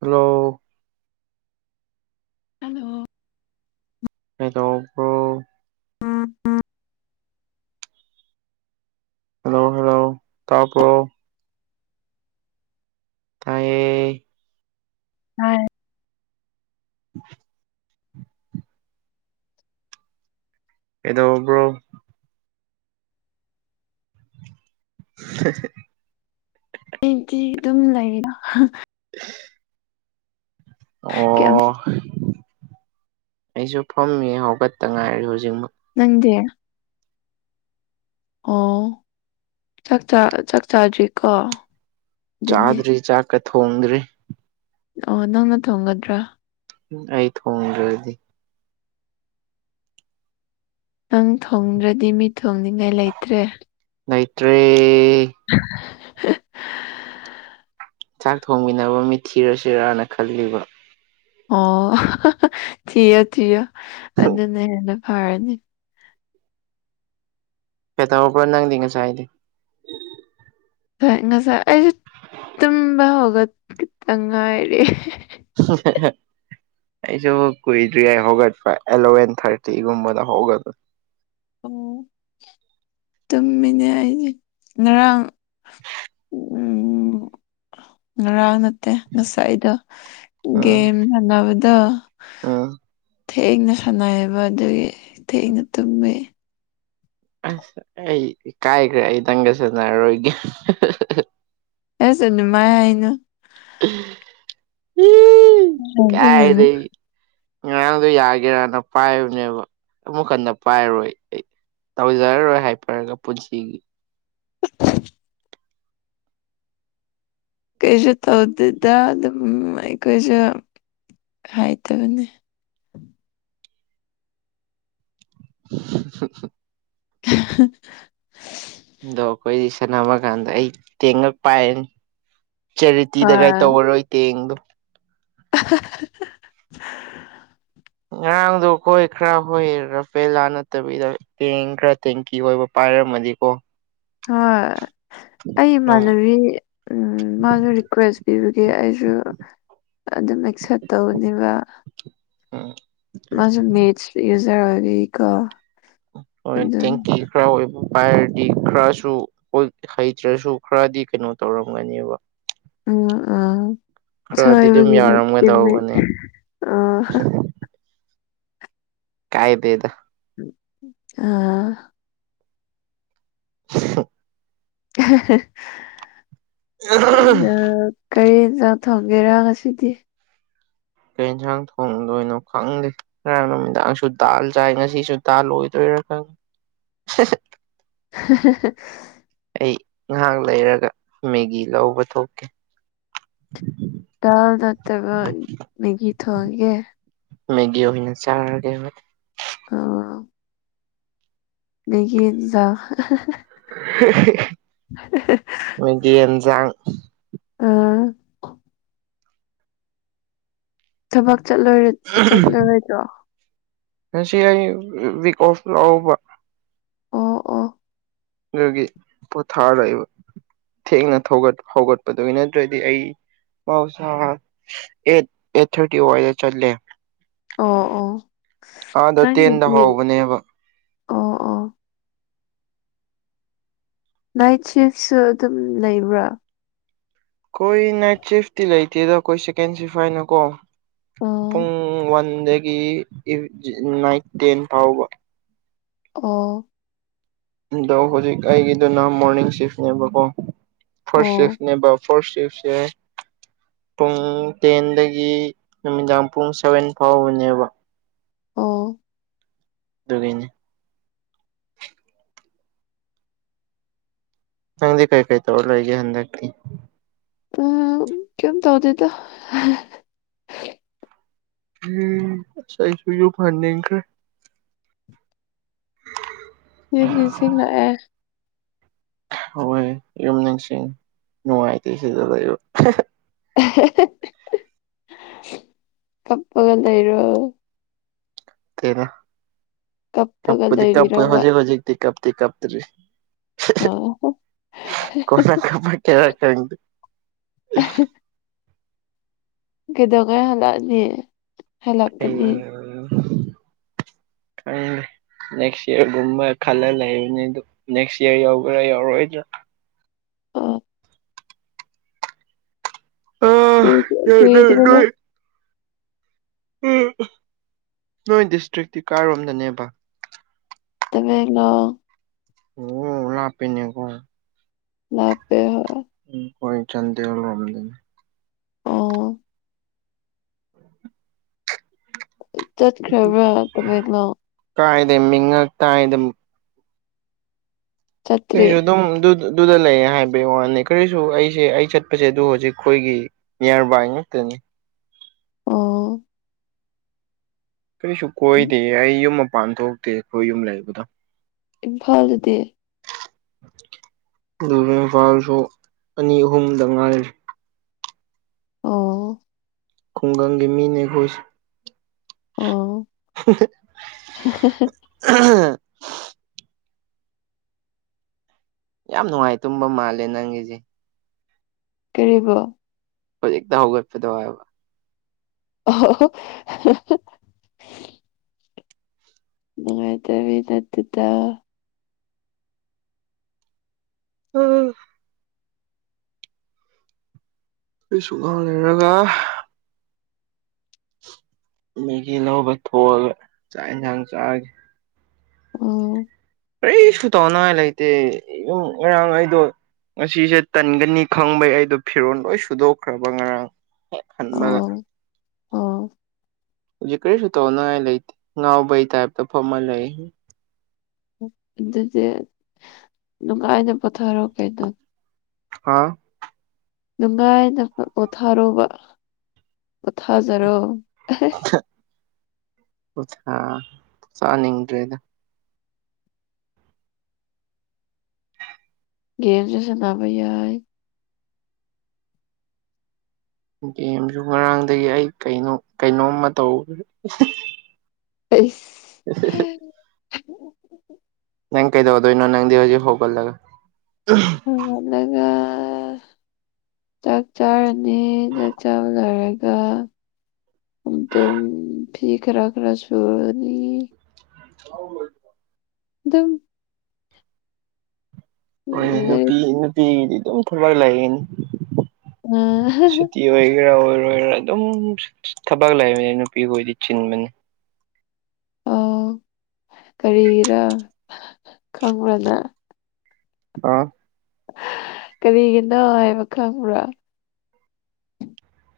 ꯔꯂꯣ hello ꯑꯩꯗꯣꯣ hello hello ꯇꯥꯄ꯭ꯔꯣ ꯇꯥꯏꯌꯦ ꯎꯝ ꯑ ꯑꯦꯗꯣꯕ꯭ꯔꯣ ꯁ ꯑꯦꯇꯤ ꯑꯗꯨꯝ ꯂꯩꯔ [unintelligible] ꯀ ꯑꯣ ꯑꯩꯁꯨ ꯐꯝꯃꯤ ꯍꯧꯒꯠꯇ ꯉꯥꯏꯔꯦ ꯍꯧꯖꯤꯛꯃꯛ ꯅꯪꯗꯦ ꯑꯣ ꯆꯥꯛ ꯆꯥꯗ꯭ꯔꯤꯀꯣ ꯑꯗꯨꯗꯤ ꯆꯥꯗ꯭ꯔꯤ ꯆꯥꯛꯀ ꯊꯣꯡꯗ꯭ꯔꯤ ꯑꯣ ꯅꯪꯅ ꯊꯣꯡꯒꯗ꯭ꯔꯥ ꯎ ꯑꯩ ꯊꯣꯡꯗ꯭ꯔꯗꯤ ꯅꯪ ꯊꯣꯡꯗ꯭ꯔꯗꯤ ꯃꯤ ꯊꯣꯡꯅꯤꯡꯉꯥꯏ ꯂꯩꯇ꯭ꯔꯦ ꯅꯇ꯭ꯔꯔꯤ [unintelligible] ꯆꯥꯛ ꯊꯣꯡꯃꯤꯟꯅꯕ ꯃꯤꯠ ꯊꯤꯔꯁꯤꯔꯥꯅ ꯈꯜꯂꯤꯕ ꯑꯣ ꯊꯤꯌꯣ ꯊꯤꯌꯣ ꯑꯗꯨꯅ ꯍꯦꯟꯅ ꯐꯔꯅꯤ ꯄꯦꯠꯇꯔꯕꯔꯥ ꯅꯪꯗꯤ ꯉꯁꯥꯏꯗꯤ ꯉ ꯉꯁꯥꯏ ꯑꯩꯁꯦ ꯇꯨꯝꯕ ꯍꯧꯒ ꯈꯤꯇꯪ ꯉꯥꯏꯔ [unintelligible] ꯑꯩꯁꯨ ꯀꯨꯏꯗ꯭ꯔꯤ ꯌꯥꯏ ꯍꯧꯒꯠꯄ ꯑꯦꯂꯚꯦꯟ ꯊꯥꯔꯇꯤꯒꯨꯝꯕꯗ ꯍꯧꯒꯠ ꯑꯣ ꯇꯨꯝꯃꯤꯅꯦ ꯑꯩꯗꯤ ꯉꯔꯥꯡ ꯎꯝ ꯉꯔꯥꯡ ꯅꯠꯇꯦ ꯉꯁꯥꯏꯗꯣ ꯎꯝ ꯒꯦꯝ ꯁꯥꯟꯅꯕꯗꯣ ꯎꯝ ꯊꯦꯡꯅ ꯁꯥꯟꯅꯩꯌꯦꯕ ꯑꯗꯨꯒꯤ ꯊꯦꯡꯉ ꯇꯃꯦ ꯑꯁ ꯑꯩ ꯀꯥꯏꯈ꯭ꯔꯦ ꯑꯩ ꯅꯪꯒ ꯁꯥꯟꯟꯅꯔꯔꯣꯏꯒꯦ [inaudible] ꯑꯦꯁꯨ ꯑꯗꯨꯃ ꯍꯥꯏꯅ ꯎꯝ ꯍꯥꯏꯖꯤꯟꯅꯅꯨ ꯀꯥꯏꯗꯏ ꯉꯔꯥꯡꯗꯣ ꯌꯥꯒꯦꯔꯅ ꯄꯥꯏꯕꯅꯦꯕ ꯑꯃꯨꯛ ꯍꯟꯗ ꯄꯥꯏꯔꯣꯏ ꯑꯩ ꯇꯧꯖꯔꯔꯣꯏ ꯍꯥꯏꯐꯔꯒ ꯄꯨꯟꯁꯤꯒꯤ [inaudible] ꯀꯩꯁꯨ ꯇꯧꯗꯦꯗ ꯑꯗꯨꯝ ꯑꯩꯈꯣꯏꯁꯨ ꯍꯥꯏꯇꯕꯅꯤ [unintelligible] [unintelligible] ꯗꯣ ꯑꯩꯈꯣꯏꯗꯤ ꯁꯥꯟꯅꯝꯃ ꯀꯥꯟꯗ ꯑꯩ ꯇꯦꯡꯉꯛ ꯄꯥꯏꯔꯅꯤ ꯆꯦꯔꯤꯇꯤꯗꯒꯥꯏ ꯍꯣꯏ ꯇꯧꯔꯔꯣꯏ ꯇꯦꯡꯗꯣ [unintelligible] ꯉꯔꯥꯡꯗꯣ ꯍꯣꯏ ꯈꯔ ꯍꯣꯏꯔ ꯄꯦꯂꯥ ꯅꯠꯇꯕꯤꯗ ꯇꯦꯡ ꯈꯔ ꯇꯦꯡꯀꯤ ꯑꯣꯏꯕ ꯄꯥꯏꯔꯝꯃꯗꯤꯀꯣ ꯍ ꯑꯩ ꯑꯗꯨꯝ ꯃꯥꯅꯕꯤ ꯎꯝ ꯃꯥꯁꯨ ꯔꯤꯀ꯭ꯋꯦꯁ ꯄꯤꯕꯒꯦ ꯑꯩꯁꯨ ꯑꯗꯨꯝ ꯑꯦꯛꯁꯦꯞ ꯇꯧꯕꯅꯦꯕ ꯎꯝ ꯖꯔꯒꯀ ꯍꯣꯏ ꯊꯦꯡꯛ ꯌꯨ ꯈꯔ ꯑꯣꯏꯕ ꯄꯥꯏꯔꯗꯤ ꯈꯔꯁꯨ ꯍꯩꯇ꯭ꯔꯁꯨ ꯈꯔꯗꯤ ꯀꯩꯅꯣ ꯇꯧꯔꯝꯒꯅꯦꯕ ꯎꯝ ꯑ ꯈꯔꯗꯤ ꯑꯗꯨꯝ ꯁꯕꯒꯤꯅ ꯌꯥꯔꯝꯒꯗꯧꯕꯅꯦ ꯇ ꯑ ꯀꯥꯏ ꯦꯗ ꯑꯥ [unintelligible] [unintelligible] ꯑꯗ‌ꯣ ꯀꯔꯤ ꯏꯟꯖꯥꯡ ꯊꯣꯡꯒꯦꯔꯥ ꯉꯁꯤꯗꯤ ꯀꯩ ꯌ‌ꯦꯟꯖꯥꯡ ꯊꯣꯡꯗꯣꯏꯅꯣ ꯈꯪꯗꯦ ꯉꯔꯥꯡ ꯅꯨꯃꯤꯗꯥꯡꯁꯨ ꯗꯥꯜ ꯆꯥꯏ ꯉꯁꯤꯁꯨ ꯗꯥꯥꯜ ꯑꯣꯏꯗꯣꯏꯔꯥ ꯈꯪ [unintelligible] ꯑꯩ ꯉꯍꯥꯛ ꯂꯩꯔꯒ ꯃꯦꯒꯤ ꯂꯧꯕ ꯊꯣꯛꯀꯦ ꯗꯥꯜ ꯅꯠꯇꯒ ꯃꯦꯒꯤ ꯊꯣꯡꯉꯒ‌ꯦ ꯃꯦꯒꯤ ꯑꯣꯏꯅ ꯆꯥꯔꯒ‌ꯦ ꯑꯣ ꯃ‌ꯦꯒꯤ ꯏꯟꯖꯥꯡ ꯃꯣꯏꯒꯤ ꯌꯦꯟꯖꯥꯡ ꯑꯥ ꯊꯕꯛ ꯆꯠꯂꯔꯣ ꯆꯠꯂꯔ‌ꯣꯏꯗ꯭ꯔꯣ ꯉꯁꯤ ꯑꯩ ꯋꯤꯛ ꯑꯣꯐ ꯂꯧꯕ ꯑꯣ ꯑꯣ ꯑꯗꯨꯒꯤ ꯄꯣꯊꯥꯔ ꯂꯩꯕ ꯊꯦꯡꯅ ꯊꯧꯒꯠ ꯍꯧꯒꯠꯄꯗꯨꯒꯤꯅ‌ꯦ ꯅꯠꯇ꯭ꯔꯗꯤ ꯑꯩ ꯃꯍꯧꯁꯥ ꯑꯦꯠ ꯑꯦꯠ ꯊꯥꯔꯇꯤ ꯋꯥꯏꯗ ꯆꯠꯂꯦ ꯑꯣ ꯑꯣ ꯑꯥꯗ ꯇꯦꯟꯗ ꯅꯪꯒꯤꯗꯤ ꯍꯧꯕꯅꯦꯕ ꯑꯣ ꯑꯣ ꯅꯥꯏꯠ ꯁꯤꯐꯁꯨ ꯑꯗꯨꯝ ꯂꯩꯕ꯭ꯔꯥ ꯑꯩꯈꯣꯏ ꯅꯥꯏꯠ ꯁꯤꯐꯇꯤ ꯂꯩꯇꯦꯗ ꯈꯣꯏ ꯁꯦꯀꯦꯟ ꯁꯤꯐ ꯍꯥꯏꯅ ꯀꯣ ꯑꯣ ꯄꯨꯡ ꯋꯥꯟꯗꯒꯤ ꯏ ꯅꯥꯏꯠ ꯇꯦꯟ ꯐꯥꯎꯕ ꯑꯣ ꯑꯗꯣ ꯍꯧꯖꯤꯛ ꯑꯩꯒꯤꯗꯨꯅ ꯃꯣꯔꯅꯤꯡ ꯁꯤꯐꯅꯦꯕꯀꯣ ꯐꯥꯔꯁ ꯑꯣ ꯁꯤꯐꯅꯦꯕ ꯐꯥꯔꯁ ꯁꯤꯐꯁꯦ ꯄꯨꯡ ꯇꯦꯟꯗꯒꯤ ꯅꯨꯃꯤꯗꯥꯡ ꯄꯨꯡ ꯁꯚꯦꯟ ꯐꯥꯎꯕꯅꯦꯕ ꯑꯣ ꯑꯗꯨꯒꯤꯅꯤ ꯅꯪꯗꯤ ꯀꯩ ꯀꯩ ꯇꯧꯔ ꯂꯩꯒ‌ꯦ ꯍꯟꯗꯛꯇꯤ ꯑ ꯀꯩꯝ ꯇꯧꯗꯦꯗ ꯎꯝ ꯑꯁ ꯑꯩꯁꯨ ꯌꯝ ꯍꯟꯅꯤꯡꯈ꯭ꯔ‌ꯦ ꯌꯨꯝ ꯅꯤꯡꯁꯤꯡ ꯂꯛꯑꯦ ꯍꯣꯏ ꯌꯨꯝ ꯅꯤꯡꯁꯤꯡ ꯅꯨꯡꯉꯥꯏꯇꯦ ꯁꯤꯗ ꯂꯩꯕ [unintelligible] ꯀꯞꯄꯒ ꯂꯩꯔꯣ ꯇ‌ꯦꯗ ꯀꯞꯄꯒ ꯀꯞꯄꯗꯤ ꯀꯞꯄ‌ꯣꯏ ꯂꯩꯕꯤꯔꯕ ꯍꯧꯖꯤꯛ ꯍꯧꯖꯤꯛꯗꯤ ꯀꯞꯇꯤ ꯀꯥꯞꯇꯔꯤ ꯑꯣ [unintelligible] ꯀꯃꯥꯏꯟ ꯀꯩꯔꯥꯛ ꯈꯪꯗ‌ꯦ ꯀꯩꯗꯧꯉꯩ ꯍꯜꯂꯛꯅꯤ ꯍꯜꯂꯛꯀꯅꯤ ꯈꯪꯗ‌ꯦ ꯅꯦꯛꯁ ꯏꯌꯥꯔꯒꯨꯝꯕ ꯈꯜꯂ ꯂꯩꯕꯅꯤ ꯑꯗꯨ ꯅꯦꯛꯁ ꯏꯌꯥꯔ ꯌꯎꯕ꯭ꯔꯥ ꯌꯥꯎꯔꯣꯏꯗ꯭ꯔꯥ ꯑꯣ ꯑ ꯀꯨꯏꯗꯤ ꯀꯨꯏꯗ꯭ꯔꯦ ꯀ‌ꯣ ꯎꯝ ꯑ ꯅꯣꯏ ꯗꯤꯁꯇ꯭ꯔꯤꯛꯇꯤ ꯀꯥꯏꯔꯣꯝꯗꯅꯦꯕ ꯇꯃ‌ꯦꯡꯂ‌ꯣꯡ ꯑꯣ ꯂꯥꯞꯄ‌ꯦꯅꯦꯀꯣ ꯂꯥꯞꯄꯦ ꯍ‌ꯣꯏ ꯎꯝ ꯈ‌ꯣꯏ ꯆꯥꯟꯗꯦꯜꯔꯣꯝꯗꯅꯤ ꯑꯣ ꯆꯠꯈ꯭ꯔꯕ꯭ꯔ ꯀꯩꯗꯧꯏꯅꯣ ꯀꯥꯏꯗ ꯃꯤꯉ ꯀꯥꯏꯗ ꯆꯠꯇ꯭ꯔꯤ ꯀꯁꯨ ꯑꯗꯨꯝ ꯑꯗꯨꯗ ꯂꯩꯌꯦ ꯍꯥꯏꯕꯩ ꯋꯥꯅꯤ ꯀꯔꯤꯁꯨ ꯑꯩꯁꯦ ꯑꯩ ꯆꯠꯄꯁꯦ ꯑꯗꯨ ꯍꯧꯖꯤꯛ ꯑꯩꯈꯣꯏꯒꯤ ꯅꯤꯌꯔꯕꯥꯏꯉꯛꯇꯅꯤ ꯑꯣ ꯀꯔꯤꯁꯨ ꯀꯣꯏꯗꯦ ꯑꯩ ꯌꯨꯝ ꯃꯄꯥꯟ ꯊꯣꯛꯇꯦ ꯑꯈꯣꯏ ꯌꯨꯝ ꯂꯩꯕꯗꯣ ꯏꯝꯐꯥꯜꯗꯗꯤ ꯑꯗꯨꯒ ꯏꯝꯐꯥꯜꯁꯨ ꯑꯅꯤ ꯑꯍꯨꯝꯗ ꯉꯥꯏꯔꯤ ꯑꯣ ꯈꯨꯡꯒꯪꯒꯤ ꯃꯤꯅꯤ ꯑꯩꯈꯣꯏꯁꯤ ꯑꯣ ꯍꯍ ꯌꯥꯝ ꯅꯨꯡꯉꯥꯏ ꯇꯨꯝꯕ ꯃꯥꯜꯂꯦ ꯅꯪꯒꯤꯁꯦ ꯀꯔꯤꯕꯣ ꯍꯧꯖꯤꯛꯇ ꯍꯧꯒꯠꯄꯗꯣ ꯍꯥꯏꯕ ꯑꯣ ꯅꯨꯡꯉꯥꯏꯗꯕꯤ ꯅꯠꯇꯦꯗ ꯎꯝ ꯑꯩꯁꯨ ꯉꯛ ꯂꯩꯔꯒ ꯃꯦꯒꯤ ꯂꯧꯕ ꯊꯣꯛꯑꯒ ꯆꯥꯛ ꯌꯦꯟꯁꯥꯡ ꯆꯥꯒꯦ ꯑꯣ ꯀꯩꯁꯨ ꯇꯧꯅꯤꯡꯉꯥꯏ ꯂꯩꯇꯦ ꯌꯨꯝ ꯉꯔꯥꯡ ꯑꯩꯗꯣ ꯉꯁꯤꯁꯦ ꯇꯟꯒꯅꯤ ꯈꯪꯕꯩ ꯑꯩꯗꯣ ꯐꯤꯔꯣꯜ ꯂꯣꯏ ꯁꯨꯗꯣꯛꯈ꯭ꯔꯕ ꯉꯔꯥꯡ ꯈꯟꯕꯒ ꯑꯣ ꯑꯣ ꯍꯨꯖꯤꯛ ꯀꯔꯤꯁꯨꯨ ꯇꯧꯅꯤꯡꯉꯥꯏ ꯂꯩꯇꯦ ꯉꯥꯎꯕꯩ ꯇꯥꯏꯞꯇ ꯐꯝꯃꯒ ꯂꯩ ꯑꯗꯨꯗꯤ ꯅꯨꯡꯉꯥꯏꯅ ꯄꯣꯊꯥꯔꯣ ꯀꯩꯅꯣ ꯍꯥꯥꯎ ꯅꯨꯡꯉꯥꯏꯅ ꯄꯣꯊꯥꯔꯣꯕ ꯄꯣꯊꯥꯖꯔꯣ ꯄꯣꯊꯥꯅꯤꯡꯗ꯭ꯔꯦꯗ ꯒꯦꯝꯁꯨ ꯁꯥꯟꯅꯕ ꯌꯥꯏ ꯒꯦꯝꯁꯨ ꯉꯔꯥꯡꯗꯒꯤ ꯑꯩ ꯀꯩꯅꯣ ꯀꯩꯅꯣꯝꯃ ꯇꯧ ꯍꯩꯁ ꯑꯦꯍꯦꯍꯦ ꯅꯪ ꯀꯩ ꯇꯧꯗꯣꯏꯅꯣ ꯅꯪꯗꯤ ꯍꯧꯖꯤꯛ ꯍꯧꯒꯇꯂꯒ ꯎꯝ ꯍꯧꯒꯠꯂꯒ ꯆꯥꯛ ꯆꯥꯔꯅꯤ ꯆꯥꯛ ꯆꯥꯕ ꯂꯣꯏꯔꯒ ꯑꯗꯨꯝ ꯐꯤ ꯈꯔ ꯈꯔ ꯁꯨꯔꯅꯤ ꯆꯥꯎꯂꯣꯏ ꯑꯗꯨꯝ ꯍꯣꯏ ꯅꯨꯄꯤ ꯅꯨꯄꯤꯒꯤꯗꯤ ꯑꯗꯨꯝ ꯊꯕꯛ ꯂꯩꯒꯅꯤ ꯑꯥ ꯍꯥ ꯍꯥ ꯅꯨꯄꯤ ꯑꯣꯏꯒꯦꯔꯥ ꯑꯣꯏꯔꯣꯏꯒꯦꯔꯥ ꯑꯗꯨꯝ ꯊꯕꯛ ꯂꯩꯕꯅꯤ ꯅꯨꯄꯤꯈꯣꯏꯗꯤ ꯆꯤꯟꯕꯅꯤ ꯀꯔꯤꯒꯤꯔ ꯈꯪꯕ꯭ꯔ ꯅꯪ ꯑꯥ ꯀꯔꯤꯒꯤꯅꯣ ꯍꯥꯏꯕ ꯈꯪꯕ꯭ꯔꯥ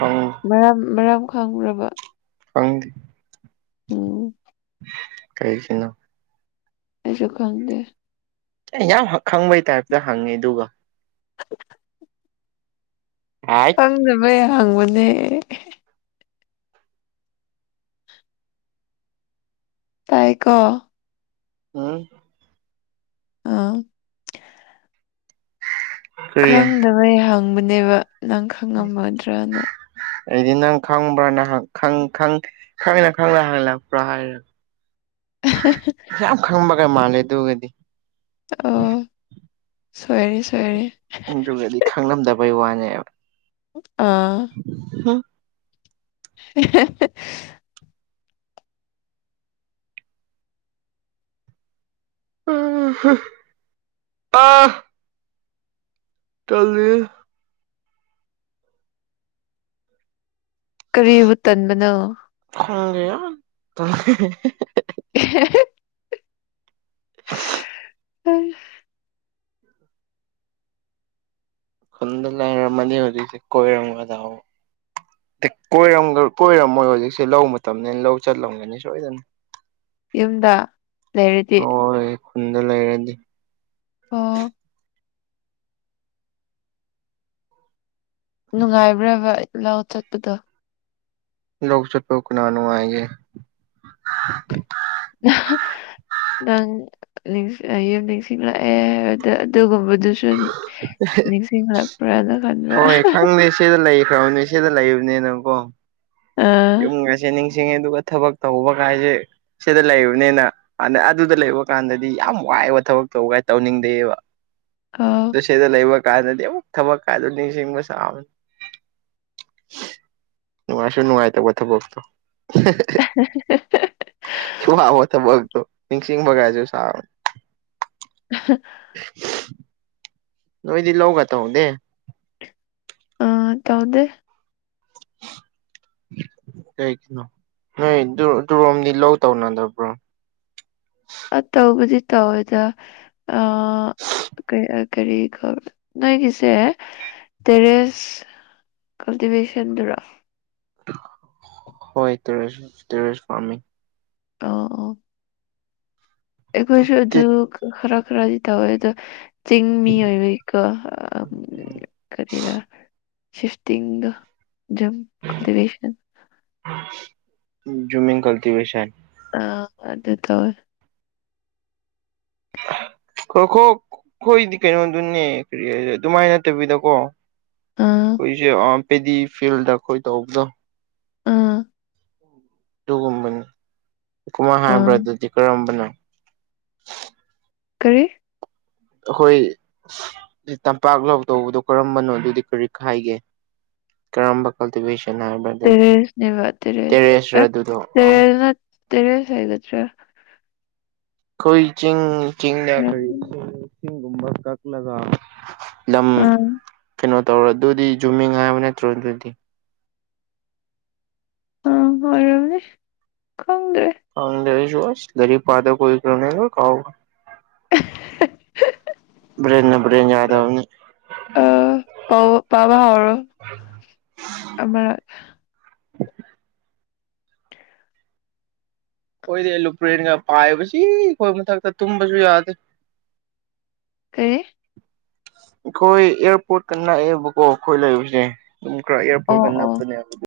ꯑꯧ ꯃꯔꯝ ꯃꯔꯝ ꯈꯪꯕꯔ꯭ ꯕ ꯈꯪꯗꯦ ꯎꯝ ꯀꯩꯒꯤꯅꯣ ꯑꯩꯁꯨ ꯈꯪꯗꯦ ꯑꯩ ꯌꯥꯝ ꯈꯪꯕꯩ ꯇꯥꯏꯞꯇ ꯍꯪꯉꯦ ꯑꯗꯨꯒ [inaudible] ꯑꯥꯢꯠ ꯈꯡꯗꯕꯩ ꯍꯡꯕꯅꯦ ꯇꯥꯏꯀꯣ ꯍꯝ ꯑꯥ ꯀꯔꯤ ꯈꯪꯗꯕꯩ ꯍꯪꯕꯅꯦꯕ ꯅꯪ ꯈꯪꯉꯝꯃꯗ꯭ꯔꯅ ꯑꯩꯗꯤ ꯅꯪ ꯈꯪꯕ꯭ꯔꯥ ꯅ ꯍꯪ ꯈꯪ ꯈꯪ ꯈꯪꯅ ꯈꯪꯅ ꯍꯪꯂꯛꯄ꯭ꯔꯥ ꯍꯥꯏꯔ [inaudible] ꯌꯥꯝ ꯈꯪꯕꯒ ꯃꯥꯜꯂꯦ ꯑꯗꯨꯒꯗꯤ ꯑꯣ ꯁꯣꯏꯔꯦ ꯁꯣꯏꯔꯦ ꯑꯗꯨꯒꯗꯤ ꯈꯪꯂꯝꯗꯕꯩ ꯋꯥꯅꯦꯕ ꯑꯥ ꯍꯝ ꯏꯍꯦꯍꯦ [unintelligible] ꯑꯥ ꯇꯜꯂꯤꯍꯦ ꯀꯔꯤꯕꯨ ꯇꯟꯕꯅꯣ ꯈꯪꯗꯦ ꯌꯥꯝ ꯇꯂꯦ ꯏꯍꯦꯍꯦ [unintelligible] ꯑꯁ ꯈꯨꯟꯗ ꯂꯩꯔꯃꯅꯤ ꯍꯧꯖꯤꯛꯇꯤ ꯀꯣꯏꯔꯝꯒꯗꯕ ꯀꯣꯏꯔꯝ ꯀꯣꯢꯔꯝꯃꯣꯏ ꯍꯧꯖꯤꯛꯁꯦ ꯂꯧ ꯃꯇꯝꯅꯤꯅ ꯂꯧ ꯆꯠꯂꯝꯒꯅꯤ ꯁꯣꯏꯗꯅ ꯌꯨꯝꯗ ꯂꯩꯔꯗꯤ ꯍꯣꯏ ꯈꯨꯟꯗ ꯂꯩꯔꯗꯤ ꯑꯣꯍ ꯅꯨꯡꯉꯥꯏꯕ꯭ꯔꯕ ꯂꯥꯎ ꯆꯠꯄꯗꯣ ꯂꯧ ꯆꯠꯄꯕꯨ ꯀꯅꯥ ꯅꯨꯉꯥꯏꯒꯦ ꯅꯍ ꯅꯪ ꯌꯨꯝ ꯅꯤꯡꯁꯤꯡꯂꯛꯑꯦ ꯑꯗꯨꯒꯨꯝꯕꯗꯨꯁꯨ ꯅꯤꯡꯁꯤꯡꯂꯛ ꯄ꯭ꯔꯥꯅ ꯈꯟꯕ ꯍꯣꯏ ꯈꯪꯗꯦ ꯁꯤꯗ ꯂꯩꯈ꯭ꯔꯕꯅꯦ ꯁꯤꯗ ꯂꯩꯕꯅꯤꯅ ꯀꯣ ꯑꯥ ꯌꯨꯝꯒꯁꯦ ꯅꯤꯡꯁꯤꯡꯉꯦ ꯑꯗꯨꯒ ꯊꯕꯛ ꯇꯧꯕ ꯀꯥꯏꯁꯦ ꯁꯤꯗ ꯂꯩꯔꯕꯅꯤꯅ ꯍꯥꯟꯅ ꯑꯗꯨꯗ ꯂꯩꯕ ꯀꯥꯟꯗꯗꯤ ꯌꯥꯝ ꯋꯥꯏꯕ ꯊꯕꯛ ꯇꯧꯕ ꯀꯥꯏ ꯇꯧꯅꯤꯡꯗꯦꯑꯕ ꯀ ꯁꯤꯗ ꯂꯩꯕ ꯀꯥꯟꯗꯗꯤ ꯑꯃꯨꯛ ꯊꯕꯛ ꯀꯥꯟꯗꯣ ꯅꯤꯡꯁꯤꯡꯕ ꯁꯥꯕꯅꯤ ꯅꯨꯡꯉꯥꯏꯁꯨ ꯅꯨꯡꯉꯥꯏꯇꯕ ꯊꯕꯛꯇꯣ [unintelligible] [inaudible] [unintelligible] ꯊꯕꯛꯇꯣ ꯅꯤꯡꯁꯤꯡꯕꯒꯥꯁꯨ ꯁꯥꯢ ꯑꯍꯥ [unintelligible] ꯅꯣꯏꯗꯤ ꯂꯧꯒ ꯇꯧꯗꯦ ꯑ ꯇꯧꯗꯦ [inaudible] ꯀꯩꯒꯤꯅꯣ ꯅꯣꯏ ꯇꯨꯔꯣꯝꯗꯤ ꯂꯧ ꯇꯧꯅꯗꯕ꯭ꯔꯣ ꯑ ꯇꯧꯕꯨꯗꯤ ꯇꯧꯋꯦꯗ ꯑ ꯀ ꯀꯔꯤ ꯅꯣꯢꯒꯤꯁꯦ ꯇꯦꯔꯦꯁ ꯀꯜꯇꯤꯚꯦꯁꯟ ꯗꯨꯔꯣ ꯍꯣꯏ ꯇꯔꯦꯁ ꯇꯦꯔꯦꯁ ꯐꯥꯔꯃꯤꯡ ꯑꯣ ꯑꯩꯣꯏꯁꯨ ꯑꯗꯨꯗꯨ ꯈꯔ ꯈꯔꯗꯗ ꯑꯣꯏꯗ ꯆꯤꯡ ꯃꯤ ꯑꯣꯏꯕꯀꯣ ꯀꯔꯥ ꯁꯤꯐꯇ ꯝ ꯀꯜꯇꯤꯚꯦꯁꯟ ꯖꯨꯃꯤ ꯀꯜꯇꯤꯚꯦꯁꯟ ꯑ ꯑꯗꯨꯗ ꯇꯋꯦ ꯈꯣꯏꯈꯣ ꯑꯩꯈꯣꯏꯗꯤ ꯀꯩꯅꯣꯗꯨꯅꯦꯔꯤ ꯑꯗꯨꯃꯥꯏꯅ ꯅꯠꯇꯕꯤꯗꯀꯣ ꯑꯥ ꯀꯣꯏꯁꯦ ꯑꯄꯦꯗꯤ ꯐꯤꯜꯈꯣꯏ ꯇꯕꯖ ꯑꯥ ꯑꯗꯨꯒꯨꯝꯕꯅꯤꯀꯃ ꯑꯥ ꯍꯥꯏꯕ꯭ꯔ ꯑꯗꯨꯗꯤ ꯀꯔꯝꯕꯅꯣ ꯀꯔꯤ ꯑꯩꯈꯣꯏ ꯇꯝꯄꯥꯛ ꯂꯥꯎ ꯇꯧꯕꯗꯣ ꯀꯔꯝꯕꯅꯣ ꯑꯗꯨꯗꯤ ꯀꯔꯤ ꯍꯥꯏꯥꯏꯒꯦ ꯀꯔꯝꯕ ꯀꯜꯇꯤꯚꯦꯁꯟ ꯍꯥꯏꯕ ꯇꯦꯔꯁꯅꯤꯚ ꯇꯦꯔꯁ ꯑꯦ ꯑꯗꯨꯗꯣ ꯇꯦꯔꯁ ꯇꯦꯔꯁ ꯍꯥꯏꯠꯇ ꯑꯩꯈꯣꯏ ꯆꯤꯡ ꯆꯤꯡꯗ ꯑꯣꯏꯔꯝꯅꯤ ꯀꯔꯤꯁꯤꯡ ꯏꯁꯤꯡꯒꯨꯝꯕ ꯀꯛꯂꯒ ꯂꯝ ꯑꯥ ꯀꯩꯅꯣ ꯇꯧꯔꯣ ꯑꯗꯨꯗꯤ ꯖꯨꯃꯤꯡ ꯍꯥꯏꯕ ꯅꯠꯇ꯭ꯔꯣ ꯑꯗꯨꯗꯤ ꯑ ꯑꯣꯏꯔꯝꯅꯦ ꯈꯪꯗ꯭ꯔꯦ ꯥꯎꯁꯨꯁ ꯒꯔꯤ ꯐꯥꯗ ꯀ꯭ꯔꯅꯦ ꯀꯥꯎ ꯭ꯔꯦ ꯕ꯭ꯔꯦꯅ ꯌꯥꯗ ꯑ ꯄꯥꯎ ꯄꯕꯔꯣ ꯑꯔ ꯑꯩꯈꯣꯏꯗꯤ ꯂꯨꯄ꯭ꯔꯦꯟꯒ ꯄꯥꯏꯕꯁꯤ ꯑꯩꯈꯣꯏ ꯃꯊꯛꯇ ꯇꯨꯝꯕꯁꯨ ꯌꯥꯗꯦ ꯀ ꯑꯩꯈꯣꯏ ꯑꯦꯌꯥꯔꯄꯣꯔꯠꯀ ꯅꯛꯑꯦꯕꯀꯣ ꯑꯩꯈꯣꯏ ꯂꯩꯕꯁꯦ ꯑꯗꯨꯝ ꯈꯔ ꯑꯣ ꯑꯦꯌꯥꯔꯄꯣꯔꯠꯀ ꯑꯣ ꯅꯛꯄꯅꯦꯕ